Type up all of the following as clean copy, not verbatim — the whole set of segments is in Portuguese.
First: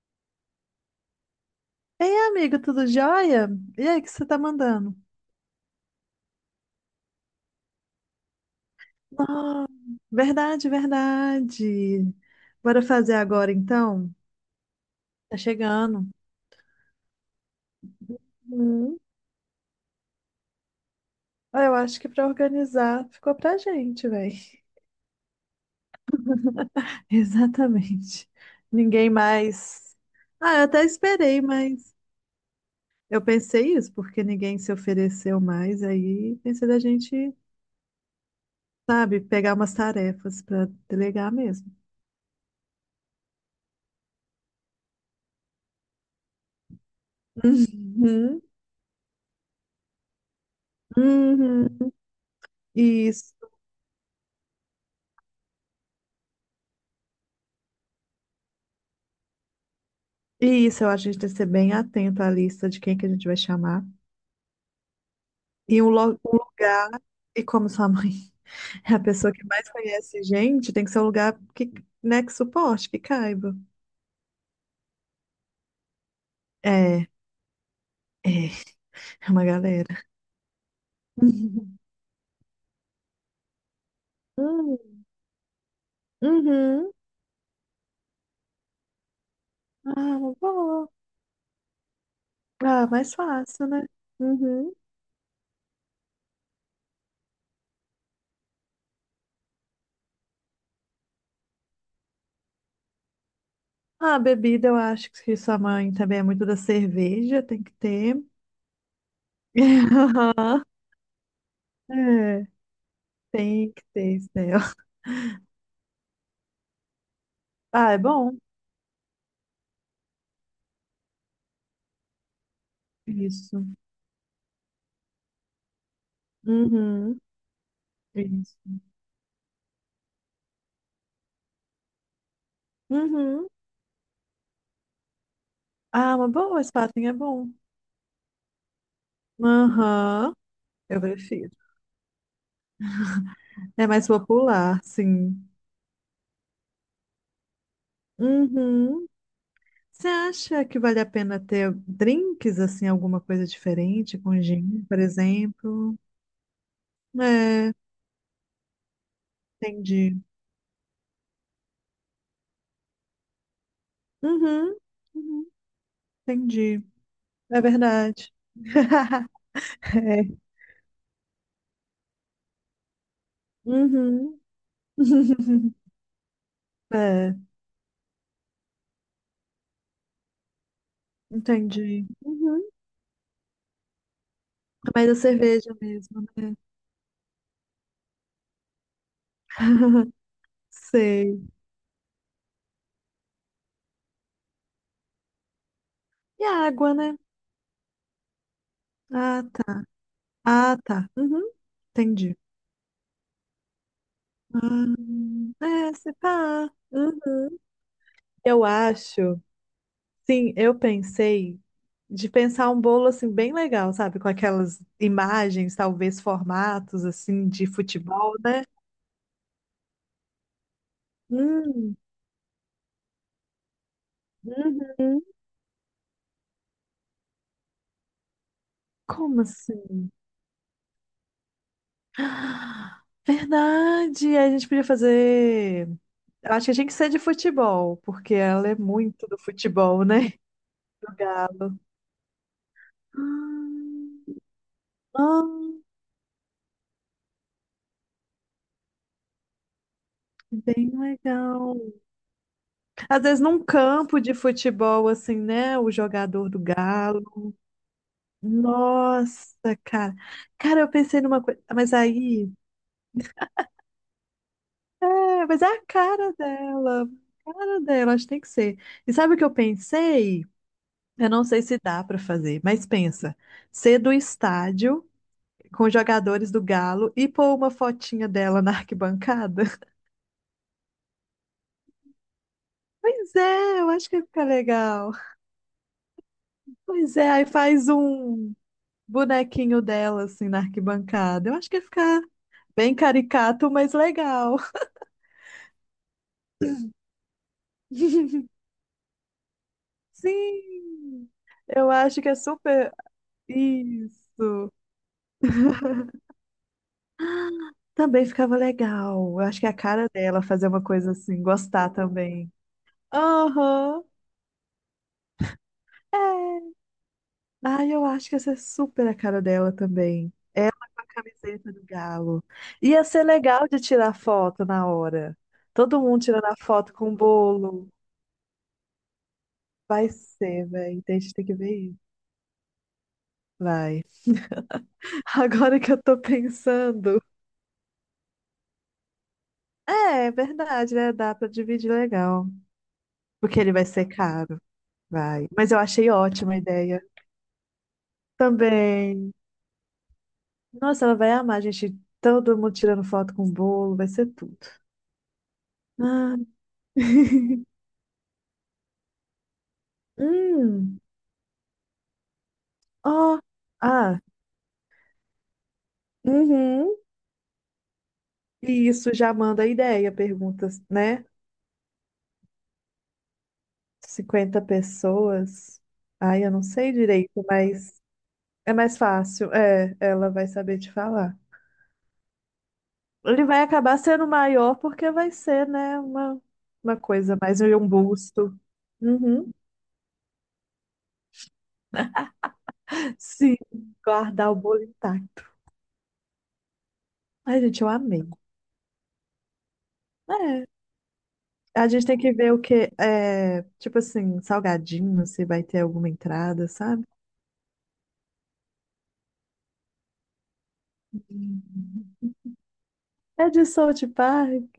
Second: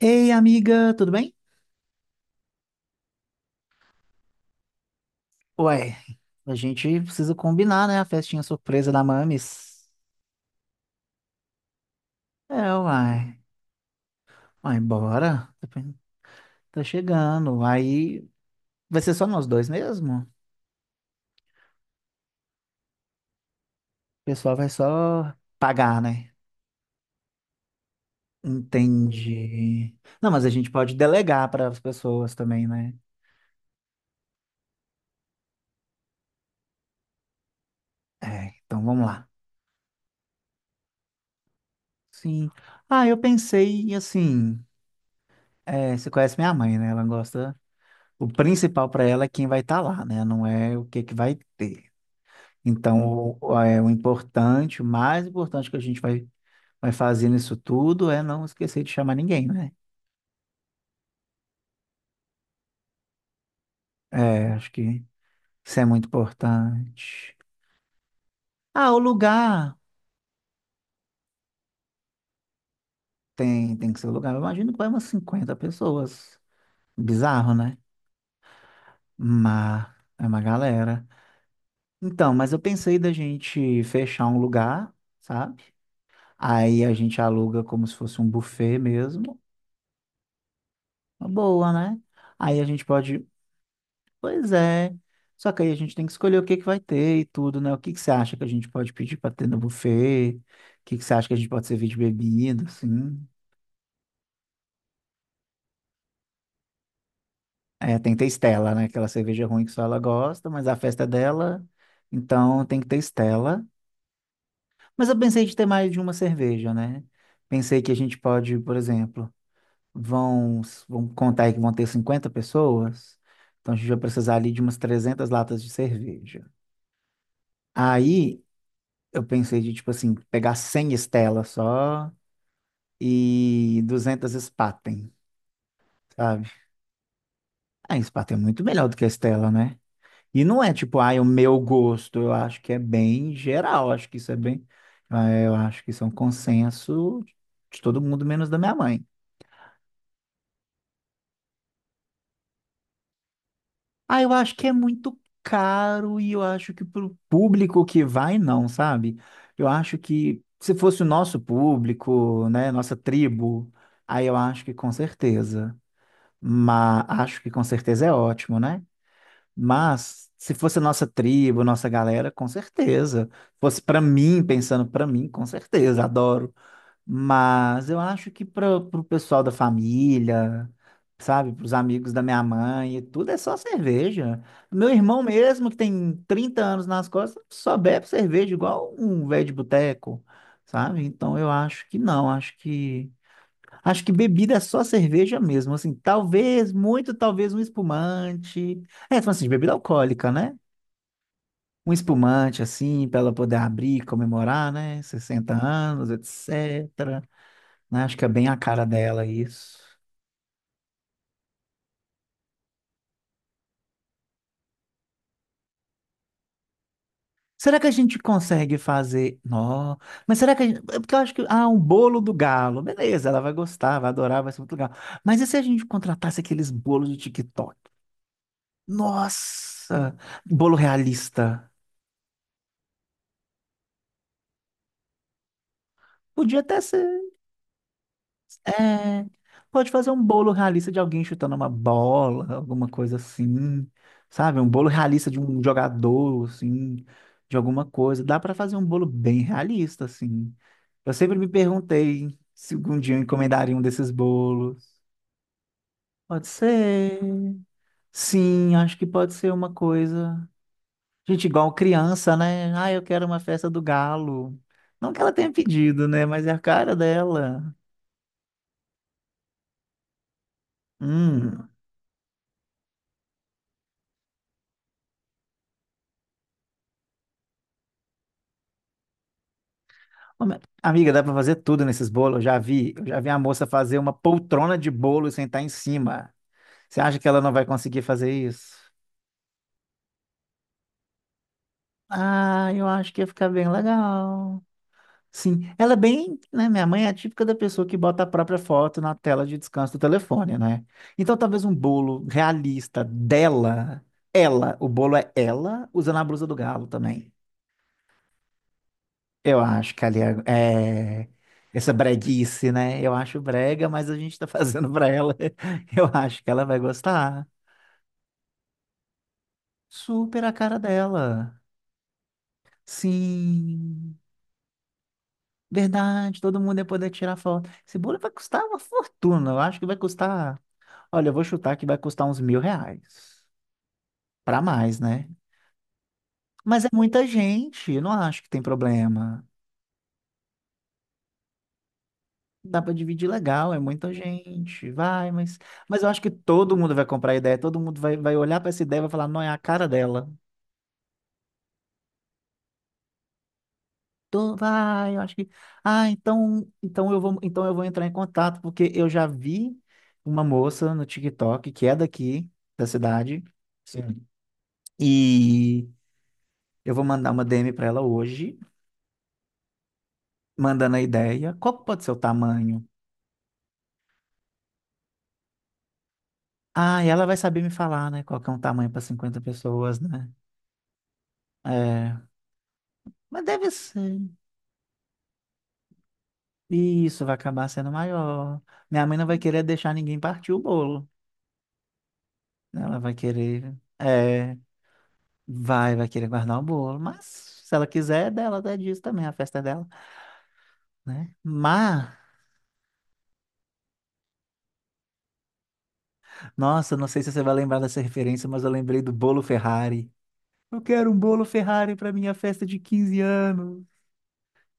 Ei, amiga, tudo bem? Ei, amigo, tudo jóia? E aí, o que você tá mandando? Ué, a gente precisa combinar, né? A festinha surpresa da Ah, Mamis. verdade, verdade. É, Bora fazer uai. agora, então? Uai, Tá bora. Tá chegando. tá chegando. Aí Hum. vai ser só nós dois mesmo? O Ah, eu acho que pra organizar ficou pra gente, velho. pessoal vai só pagar, né? Exatamente. Ninguém Entendi. mais. Não, mas a Ah, eu gente até pode esperei, delegar para as mas pessoas também, né? eu pensei isso, porque ninguém se ofereceu mais. Aí pensei da gente, É, então vamos sabe, lá. pegar umas tarefas pra delegar mesmo. Sim. Ah, eu pensei assim. É, você conhece minha mãe, né? Ela gosta. O Uhum. principal para ela é quem vai estar lá, né? Não é o que que vai ter. Uhum. Isso. Então, o importante, o mais importante que a gente vai fazer nisso tudo é não esquecer de chamar ninguém, né? E isso, eu acho que a gente tem que ser bem atento à lista de quem que a gente vai chamar. É, acho que isso E é um, muito um lugar, importante. e como sua mãe Ah, é o a pessoa que mais lugar conhece gente, tem que ser um lugar que, né, que suporte, que caiba. tem que ser o lugar. Eu imagino que vai umas 50 pessoas. É, Bizarro, né? é, é uma Mas galera. é uma galera. Uhum. Então, mas eu pensei da gente fechar um Hum, lugar, sabe? Aí a uhum. gente aluga como se fosse um buffet mesmo. Ah, boa. Uma boa, né? Aí a gente Ah, mais pode. fácil, né? Pois Uhum. é. Só que aí a gente tem que escolher o que que vai ter e tudo, né? O que que você acha que a gente pode pedir para ter no buffet? O que que você acha que a gente pode servir de bebida, assim? Ah, bebida, eu acho que sua mãe também é muito da cerveja, tem que É, tem ter. que ter Stella, né? Aquela cerveja ruim que só ela gosta, mas a festa é dela, É, então tem que ter Stella. tem que ter, Estel. Mas eu pensei de ter mais de uma cerveja, né? Pensei que Ah, a é gente bom. pode, por exemplo, vão, vão contar aí que vão ter 50 pessoas, Isso. então a gente vai precisar ali de umas 300 latas de cerveja. Uhum. Aí Isso. eu pensei de, tipo assim, pegar 100 estelas só Uhum. e 200 Spaten, Ah, uma sabe? boa, Spaten é bom. A Spaten é muito melhor do que a Estela, né? Aham, E não é tipo, eu ai, o prefiro. meu gosto. Eu acho que é bem É geral. mais Acho que isso é bem. popular, sim. Eu acho que isso é um consenso de todo mundo, menos da minha mãe. Uhum. Você acha que vale a pena ter drinks, assim, alguma coisa diferente, Ah, eu com acho que é gin, por muito exemplo? caro e eu acho que pro É, público que vai, não, sabe? Eu acho entendi. que se fosse o nosso público, né, nossa tribo, aí eu acho que Uhum, com uhum, certeza. entendi. Mas acho que É com certeza é verdade. ótimo, né? Mas É. se fosse nossa tribo, nossa galera, com certeza. Fosse para Uhum. mim, pensando para mim, com certeza, adoro. É, Mas eu acho que para o pessoal da família, sabe, para os entendi. amigos da minha Uhum. mãe, e tudo é só cerveja. Meu Mas a irmão mesmo, cerveja que tem mesmo, né? 30 anos nas costas, só bebe cerveja igual um velho de boteco, sabe? Então Sei. eu acho que não, acho que bebida é só cerveja mesmo, assim, E a talvez, água, muito né? talvez um espumante. É, então, Ah, assim, de bebida tá. alcoólica, né? Ah, tá. Uhum. Um Entendi. espumante, assim, para ela poder abrir, e comemorar, né? Ah, 60 é, anos, se pá. Uhum. etc., né? Acho que é bem a Eu cara dela acho, isso. sim, eu pensei de pensar um bolo assim bem legal, sabe? Com aquelas imagens, talvez formatos assim de Será que a gente futebol, né? consegue fazer? Não, mas será que a gente. Porque eu acho que, ah, um Hum, bolo do galo. Beleza, ela vai gostar, vai adorar, vai ser muito legal. uhum. Mas e se a gente contratasse aqueles bolos de TikTok? Como assim? Nossa, bolo realista. Ah, verdade, a gente podia fazer. Eu Podia acho que até tinha que ser de ser. futebol, porque ela é É, muito do pode futebol, fazer um né? bolo realista de Do alguém chutando uma Galo. bola, alguma coisa assim, Ah, sabe? Um bolo realista de um ah, jogador, assim, de alguma coisa. Dá para fazer um bolo bem realista, assim. bem Eu sempre me legal. perguntei se algum dia eu Às vezes num encomendaria um desses campo de bolos. futebol, assim, né? O Pode jogador do ser. Galo. Sim, acho que pode ser Nossa, uma cara. coisa. Cara, eu pensei numa Gente, coisa. igual Mas criança, aí. né? Ah, eu quero uma festa do galo. Não que ela É, tenha mas é a pedido, né? cara Mas é a cara dela. A dela. cara dela, acho que tem que ser. E sabe o que eu pensei? Eu não sei Hum. se dá pra fazer, mas pensa. Ser do estádio com os jogadores do Galo e pôr uma fotinha dela na arquibancada. Ô, mas, amiga, dá pra fazer tudo nesses bolos. Eu já vi Pois a moça é, eu fazer acho uma que ia ficar poltrona de legal. bolo e sentar em cima. Você Pois acha que é, ela aí não vai faz conseguir fazer um isso? bonequinho dela, assim, na arquibancada. Eu acho que ia ficar Ah, eu bem acho que ia ficar bem caricato, mas legal. legal. Sim, ela é bem, né? Minha mãe é a típica da pessoa que bota a própria foto na tela de descanso do telefone, né? Sim, Então talvez um eu acho bolo que é super. realista dela, Isso. ela, o bolo é ela, usando a blusa do galo também. Também ficava legal. Eu Eu acho que é a acho que cara ali dela fazer uma coisa é assim, gostar essa também. breguice, né? Eu acho brega, Aham. mas a gente tá fazendo pra ela. Eu acho que ela É. vai gostar. Ah, eu acho que essa é super a cara dela também. Super a cara Com a dela. camiseta do Galo. Ia ser legal de tirar Sim, foto na hora. Todo mundo verdade, tirando a todo mundo ia foto poder com o tirar foto. bolo. Esse bolo vai custar uma fortuna. Eu acho que vai Vai custar. ser, velho. Tem Olha, gente eu que vou tem que ver chutar que vai isso. custar uns 1.000 reais. Vai. Pra mais, né? Agora que eu tô Mas é pensando. muita gente, eu não acho que tem problema. É, é verdade, né? Dá pra dividir legal. Dá para dividir Porque ele legal, é vai ser muita caro. gente. Vai, Vai. mas, Mas eu mas eu achei acho que ótima a todo mundo ideia. vai comprar a ideia, todo mundo vai olhar para essa ideia e vai falar, Também. não, é a cara dela. Nossa, ela vai amar, gente. Todo mundo tirando foto com o bolo. Vai ser Tô, tudo. vai, eu acho que. Ah, Ah. então, então eu vou, então eu vou entrar em contato, porque eu já vi uma moça Hum. no TikTok que é daqui da Ó. cidade. Ah. Sim. E Uhum. eu vou mandar uma DM para ela hoje, E isso já manda a ideia, perguntas, mandando a né? ideia. Qual que pode ser o tamanho? 50 pessoas. Ai, eu não sei Ah, e ela vai direito, saber me mas. falar, né? Qual que é um É tamanho mais para 50 fácil, é, pessoas, ela né? vai saber te falar. É, mas Ele vai deve acabar ser. sendo maior porque vai ser, né, uma E isso vai coisa mais acabar um sendo busto. maior. Minha mãe não vai Uhum. querer deixar ninguém partir o bolo, né? Ela vai Sim, querer, guardar o é, bolo intacto. vai, vai querer guardar o bolo. Mas Ai, se gente, ela eu amei. quiser, é dela, é disso também, a festa é dela, É, né? a Mas, gente tem que ver o que é, tipo assim, salgadinho, se vai ter alguma entrada, nossa, não sabe? sei se você vai lembrar dessa referência, mas eu lembrei do bolo Ferrari. Eu quero um bolo Ferrari para minha Uhum. festa de 15 É de anos, South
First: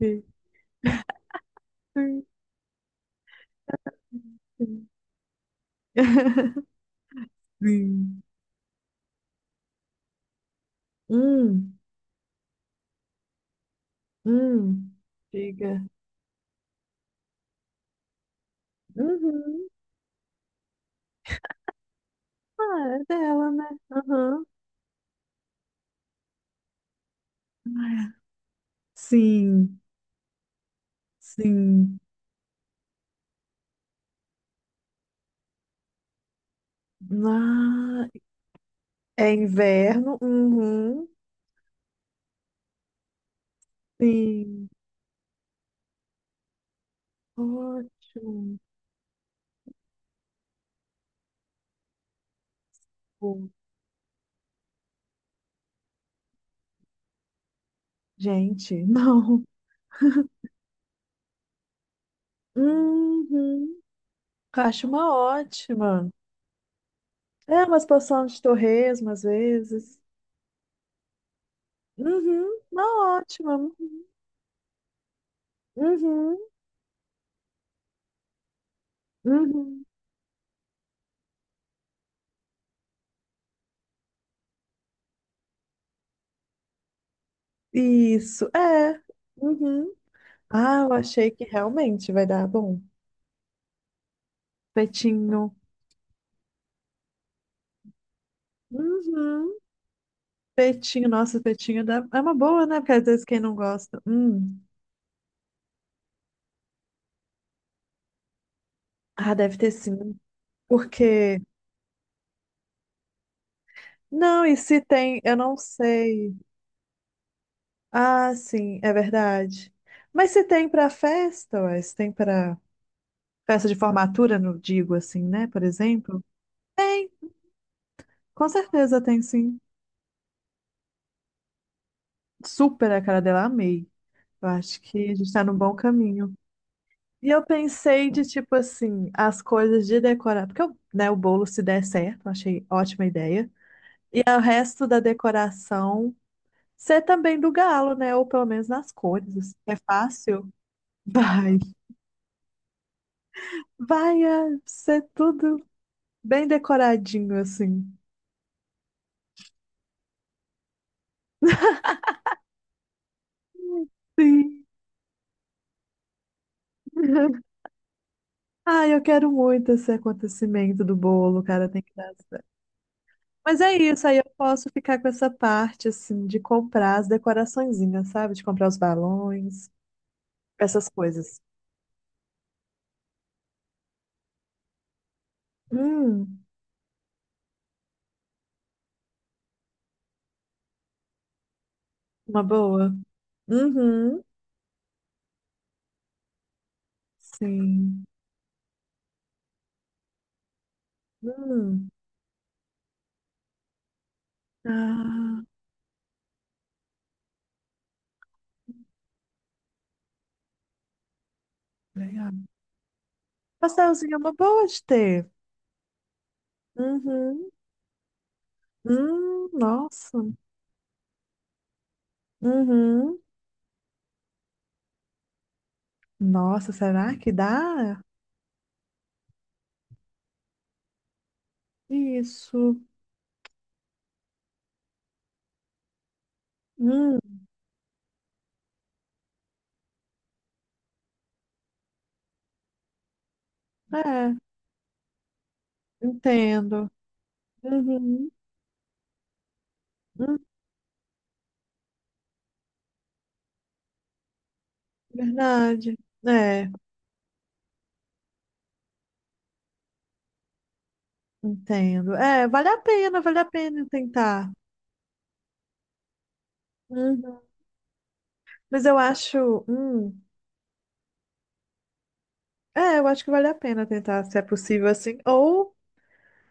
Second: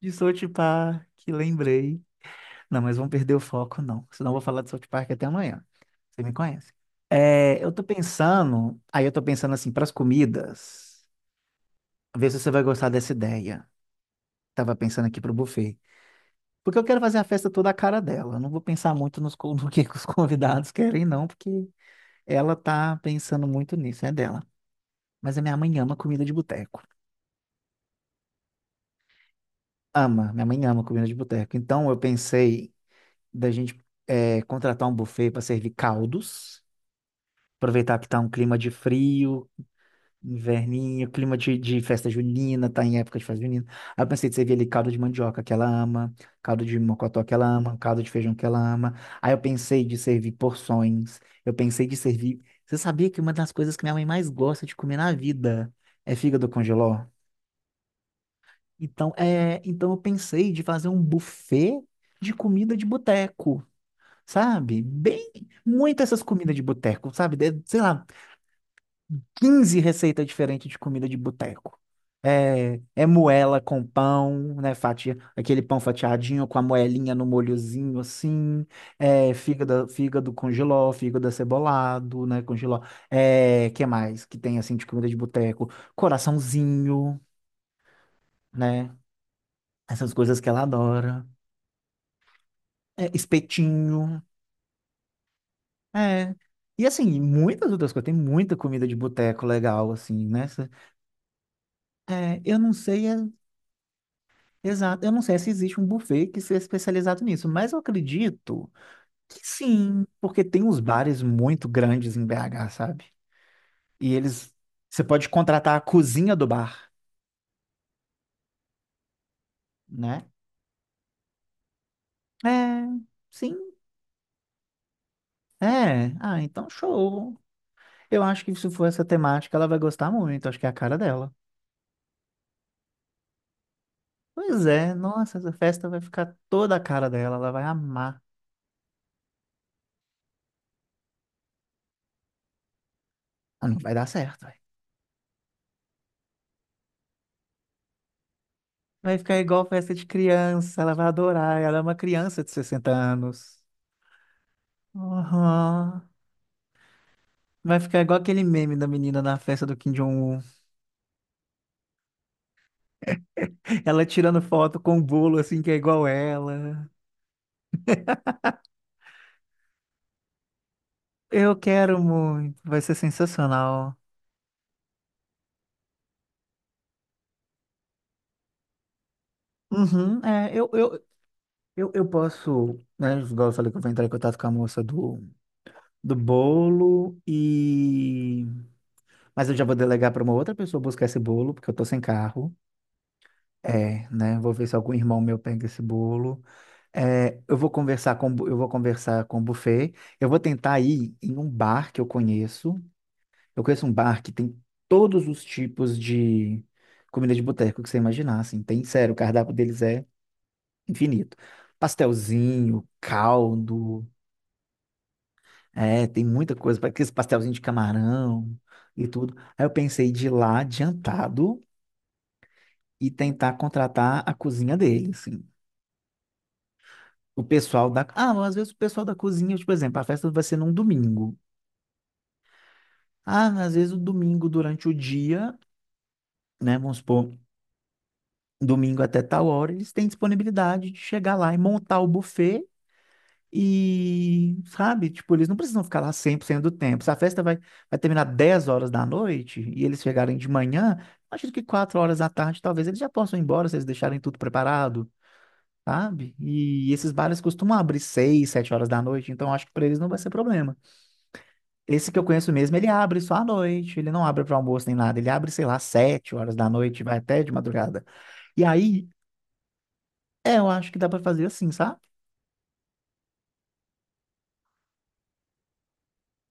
de Sochi Park, lembrei. Sim, Não, mas vão perder o foco, não. Senão eu vou falar de South sim. Park até amanhã. Você me conhece. É, eu tô Sim. pensando, aí eu tô pensando assim, para as comidas, Hum, ver se você vai gostar dessa ideia. Tava hum. pensando aqui pro buffet. Diga. Porque eu quero fazer a festa toda a cara dela. Eu não vou pensar muito nos Uhum. no que os convidados querem, não, porque ela Ah, tá é pensando dela, né? muito nisso, é dela. Mas a minha mãe ama comida de boteco. Sim, Ama, minha mãe ama comida de boteco. Então eu sim. pensei da gente contratar um buffet para servir caldos. Aproveitar que Ah, tá um clima de é frio, inverno. Uhum, inverninho, clima de festa junina, tá em época de festa junina. Aí eu pensei de servir ali sim. caldo de mandioca que ela ama, caldo de mocotó que ela ama, caldo de feijão que ela Ótimo. ama. Aí eu pensei de servir porções, eu pensei de servir. Você sabia que uma das coisas que minha mãe mais gosta de comer na vida é fígado congeló? Gente, Então, não. então eu pensei de fazer um buffet de comida de boteco, Uhum. sabe? Acho uma Bem, muito ótima. essas comidas de boteco, sabe? É, Sei umas lá, porção de torresmo às 15 vezes. receitas diferentes de comida de boteco. Uhum, É, uma moela ótima. com pão, né? Fatia, aquele pão Uhum, fatiadinho com a moelinha no molhozinho assim. É, uhum. fígado, fígado com jiló, fígado acebolado, né? Com jiló. É, que mais que tem assim de comida de boteco? Coraçãozinho, Isso, né? é. Uhum. Essas coisas que ela Ah, eu adora. achei que realmente vai dar bom. É, espetinho. Petinho. É. E assim, muitas outras coisas. Tem muita comida de boteco Uhum. legal, assim, né? Petinho, nossa, petinho dá... é uma É, eu boa, não né? Porque às sei. Vezes quem não gosta. Hum. Exato. Eu não sei se existe um buffet que seja especializado nisso, mas eu acredito Ah, que deve ter sim, sim. porque tem uns bares Porque. muito grandes em BH, sabe? E Não, eles, e se você tem, pode eu não contratar a cozinha sei. do bar, Ah, sim, é verdade. né? Mas se tem pra festa, ué, se tem pra É, sim, festa de formatura, não digo assim, né? Por é. exemplo, Ah, então tem, show. Eu acho com que se for certeza essa tem temática, sim. ela vai gostar muito. Acho que é a cara dela. Super a cara dela, amei. Eu Pois acho é, que a gente nossa, tá essa num bom festa vai caminho. ficar toda a cara E dela. eu Ela vai pensei amar. de tipo assim, as coisas de decorar, porque eu, né, o bolo se der certo, eu achei ótima ideia. Ah, não vai dar E o certo, velho. resto da decoração ser também do galo, né? Ou pelo menos nas Vai cores. ficar Assim. igual É festa de fácil? criança. Ela vai Vai. adorar. Ela é uma criança de 60 anos. Vai é, ser tudo Aham. bem decoradinho, Vai assim. ficar igual aquele meme da menina na festa do Kim Jong-un. Ela tirando Sim. foto com um bolo assim que é igual ela. Ai, eu quero muito esse acontecimento do bolo, Eu cara, tem que quero dar. muito. Vai ser Mas é sensacional. isso, aí eu posso ficar com essa parte, assim, de comprar as decoraçõezinhas, sabe? De comprar os balões, Uhum, é, eu, essas eu, coisas. eu, eu posso, né? Igual eu falei que eu vou entrar em contato com a moça do, Hum, bolo e. Mas eu já vou delegar para uma outra pessoa buscar esse bolo, porque eu tô sem uma carro. boa. É, Uhum, né? Vou ver se algum irmão meu pega esse bolo. É, sim. Eu vou conversar com o buffet. Eu vou tentar ir em um Hum. bar que eu conheço. Eu conheço um bar que tem todos Ah, os tipos de comida de boteco que você imaginar, assim. Tem, sério, o cardápio deles é infinito. legal. Pastelzinho, caldo, Pastelzinho é uma boa de ter. Tem muita coisa, para aqueles Uhum. pastelzinho de camarão e tudo. Aí eu pensei Nossa. de ir lá adiantado e Uhum. tentar contratar a cozinha deles, assim. Nossa, será que O pessoal dá? da. Ah, mas às vezes o pessoal da cozinha, tipo, por exemplo, a festa vai ser num domingo. Isso. Ah, mas às vezes o domingo durante o dia, né? Vamos Hum, supor, domingo até tal hora, eles têm disponibilidade de chegar lá e montar o buffet é, e, sabe? Tipo, eles não precisam ficar lá 100% do entendo. tempo. Se a festa vai terminar Uhum. 10 horas da noite e eles chegarem Hum, de manhã, acho que 4 horas da tarde talvez eles já possam ir embora se eles deixarem tudo preparado, verdade. sabe? É, E esses bares costumam abrir 6 7 horas da noite, então acho que para eles não vai ser problema. Esse entendo. que eu É, conheço mesmo, ele abre só vale à a pena noite, ele não abre tentar. para almoço nem nada, ele abre, sei lá, 7 horas da noite, vai Uhum. até de madrugada. E Mas eu aí, acho, eu acho que dá para fazer assim, sabe? é, eu acho que vale a pena tentar, se é possível assim. Ou,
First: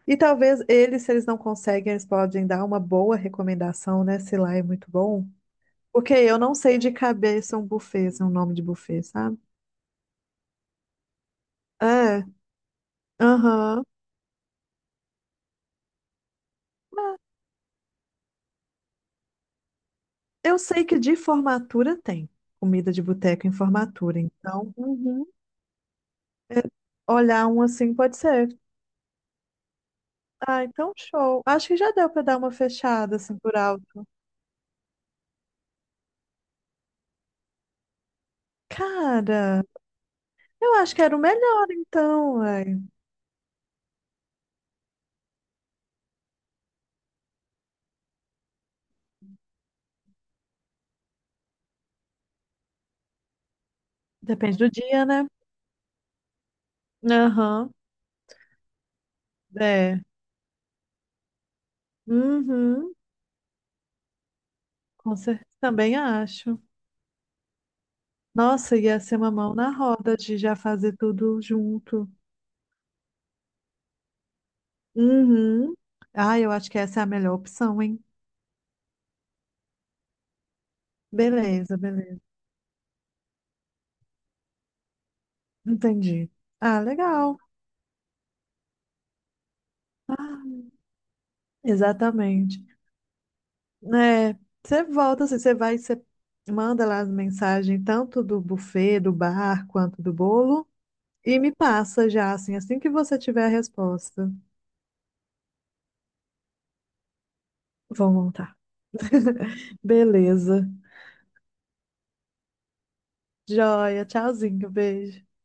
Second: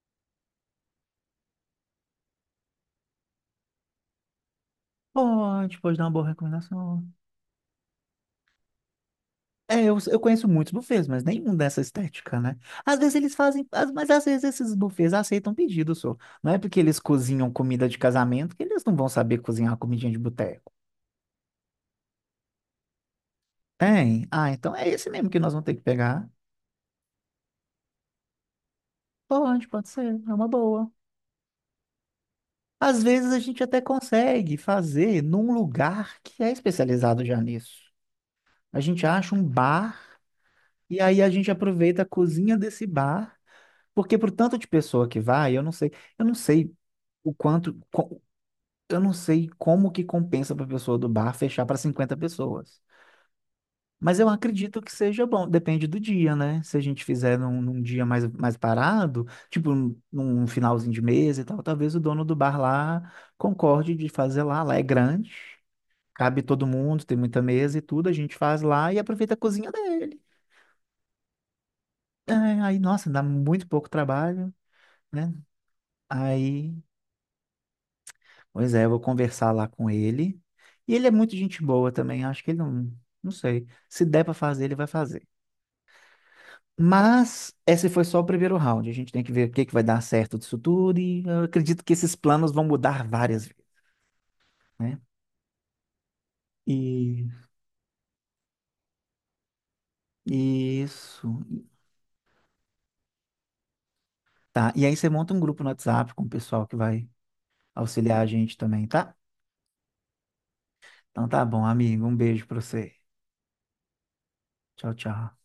e talvez eles, se eles não conseguem, eles podem dar uma boa recomendação, né? Se lá é muito bom. Pode dar uma Porque boa eu não sei de recomendação. cabeça um buffet, se é um nome de buffet, sabe? É, eu conheço muitos buffets, mas nenhum dessa É, estética, né? Às vezes eles fazem, aham. Mas às vezes esses buffets aceitam pedido, só. Não é porque eles Mas cozinham comida de casamento que eles não vão saber cozinhar uma comidinha de eu boteco. sei que de formatura tem comida de boteco em formatura, Tem? Ah, então então é esse uhum, mesmo que nós vamos ter que pegar. é, olhar um assim pode ser. Pode ser, é uma Ah, boa. então show. Acho que já deu pra dar uma Às fechada vezes assim a por gente até alto. consegue fazer num lugar que é especializado já nisso. A gente acha um Cara, bar eu acho e que era o aí a gente melhor aproveita a então, cozinha ué. desse bar, porque pro tanto de pessoa que vai, eu não sei o quanto, eu não sei como que compensa para a pessoa do bar fechar para 50 pessoas. Mas eu Depende do acredito que dia, seja né? bom, depende do dia, né? Se a gente fizer num, Aham, num dia mais parado, tipo num é. num finalzinho de mês e tal, talvez o dono do bar Uhum, lá concorde de fazer lá, lá é com grande. certeza, também Cabe acho. todo mundo, tem muita mesa e tudo, a gente faz Nossa, lá e ia ser uma aproveita a mão na cozinha roda dele. de já fazer tudo junto. É, aí, nossa, dá muito pouco trabalho, né? Uhum. Ah, eu acho Aí, que essa é a melhor opção, hein? pois é, eu vou conversar lá com ele. E ele é muito gente Beleza, boa beleza. também, acho que ele não, não sei. Se der para fazer, ele vai fazer. Entendi. Ah, legal. Mas esse foi só o primeiro round. A gente tem que ver o que que vai dar certo disso tudo e eu acredito que esses planos Exatamente. vão mudar várias vezes, É, você né? volta, assim, você vai, você manda lá as E mensagens, tanto do buffet, do bar, quanto do bolo, isso. e me passa já, assim, assim que você tiver a resposta. Tá. E aí você monta um grupo no WhatsApp com o pessoal que vai Vou auxiliar a montar. gente também, tá? Beleza. Então tá bom, amigo. Um beijo pra você. Joia, tchauzinho, Tchau, beijo. tchau.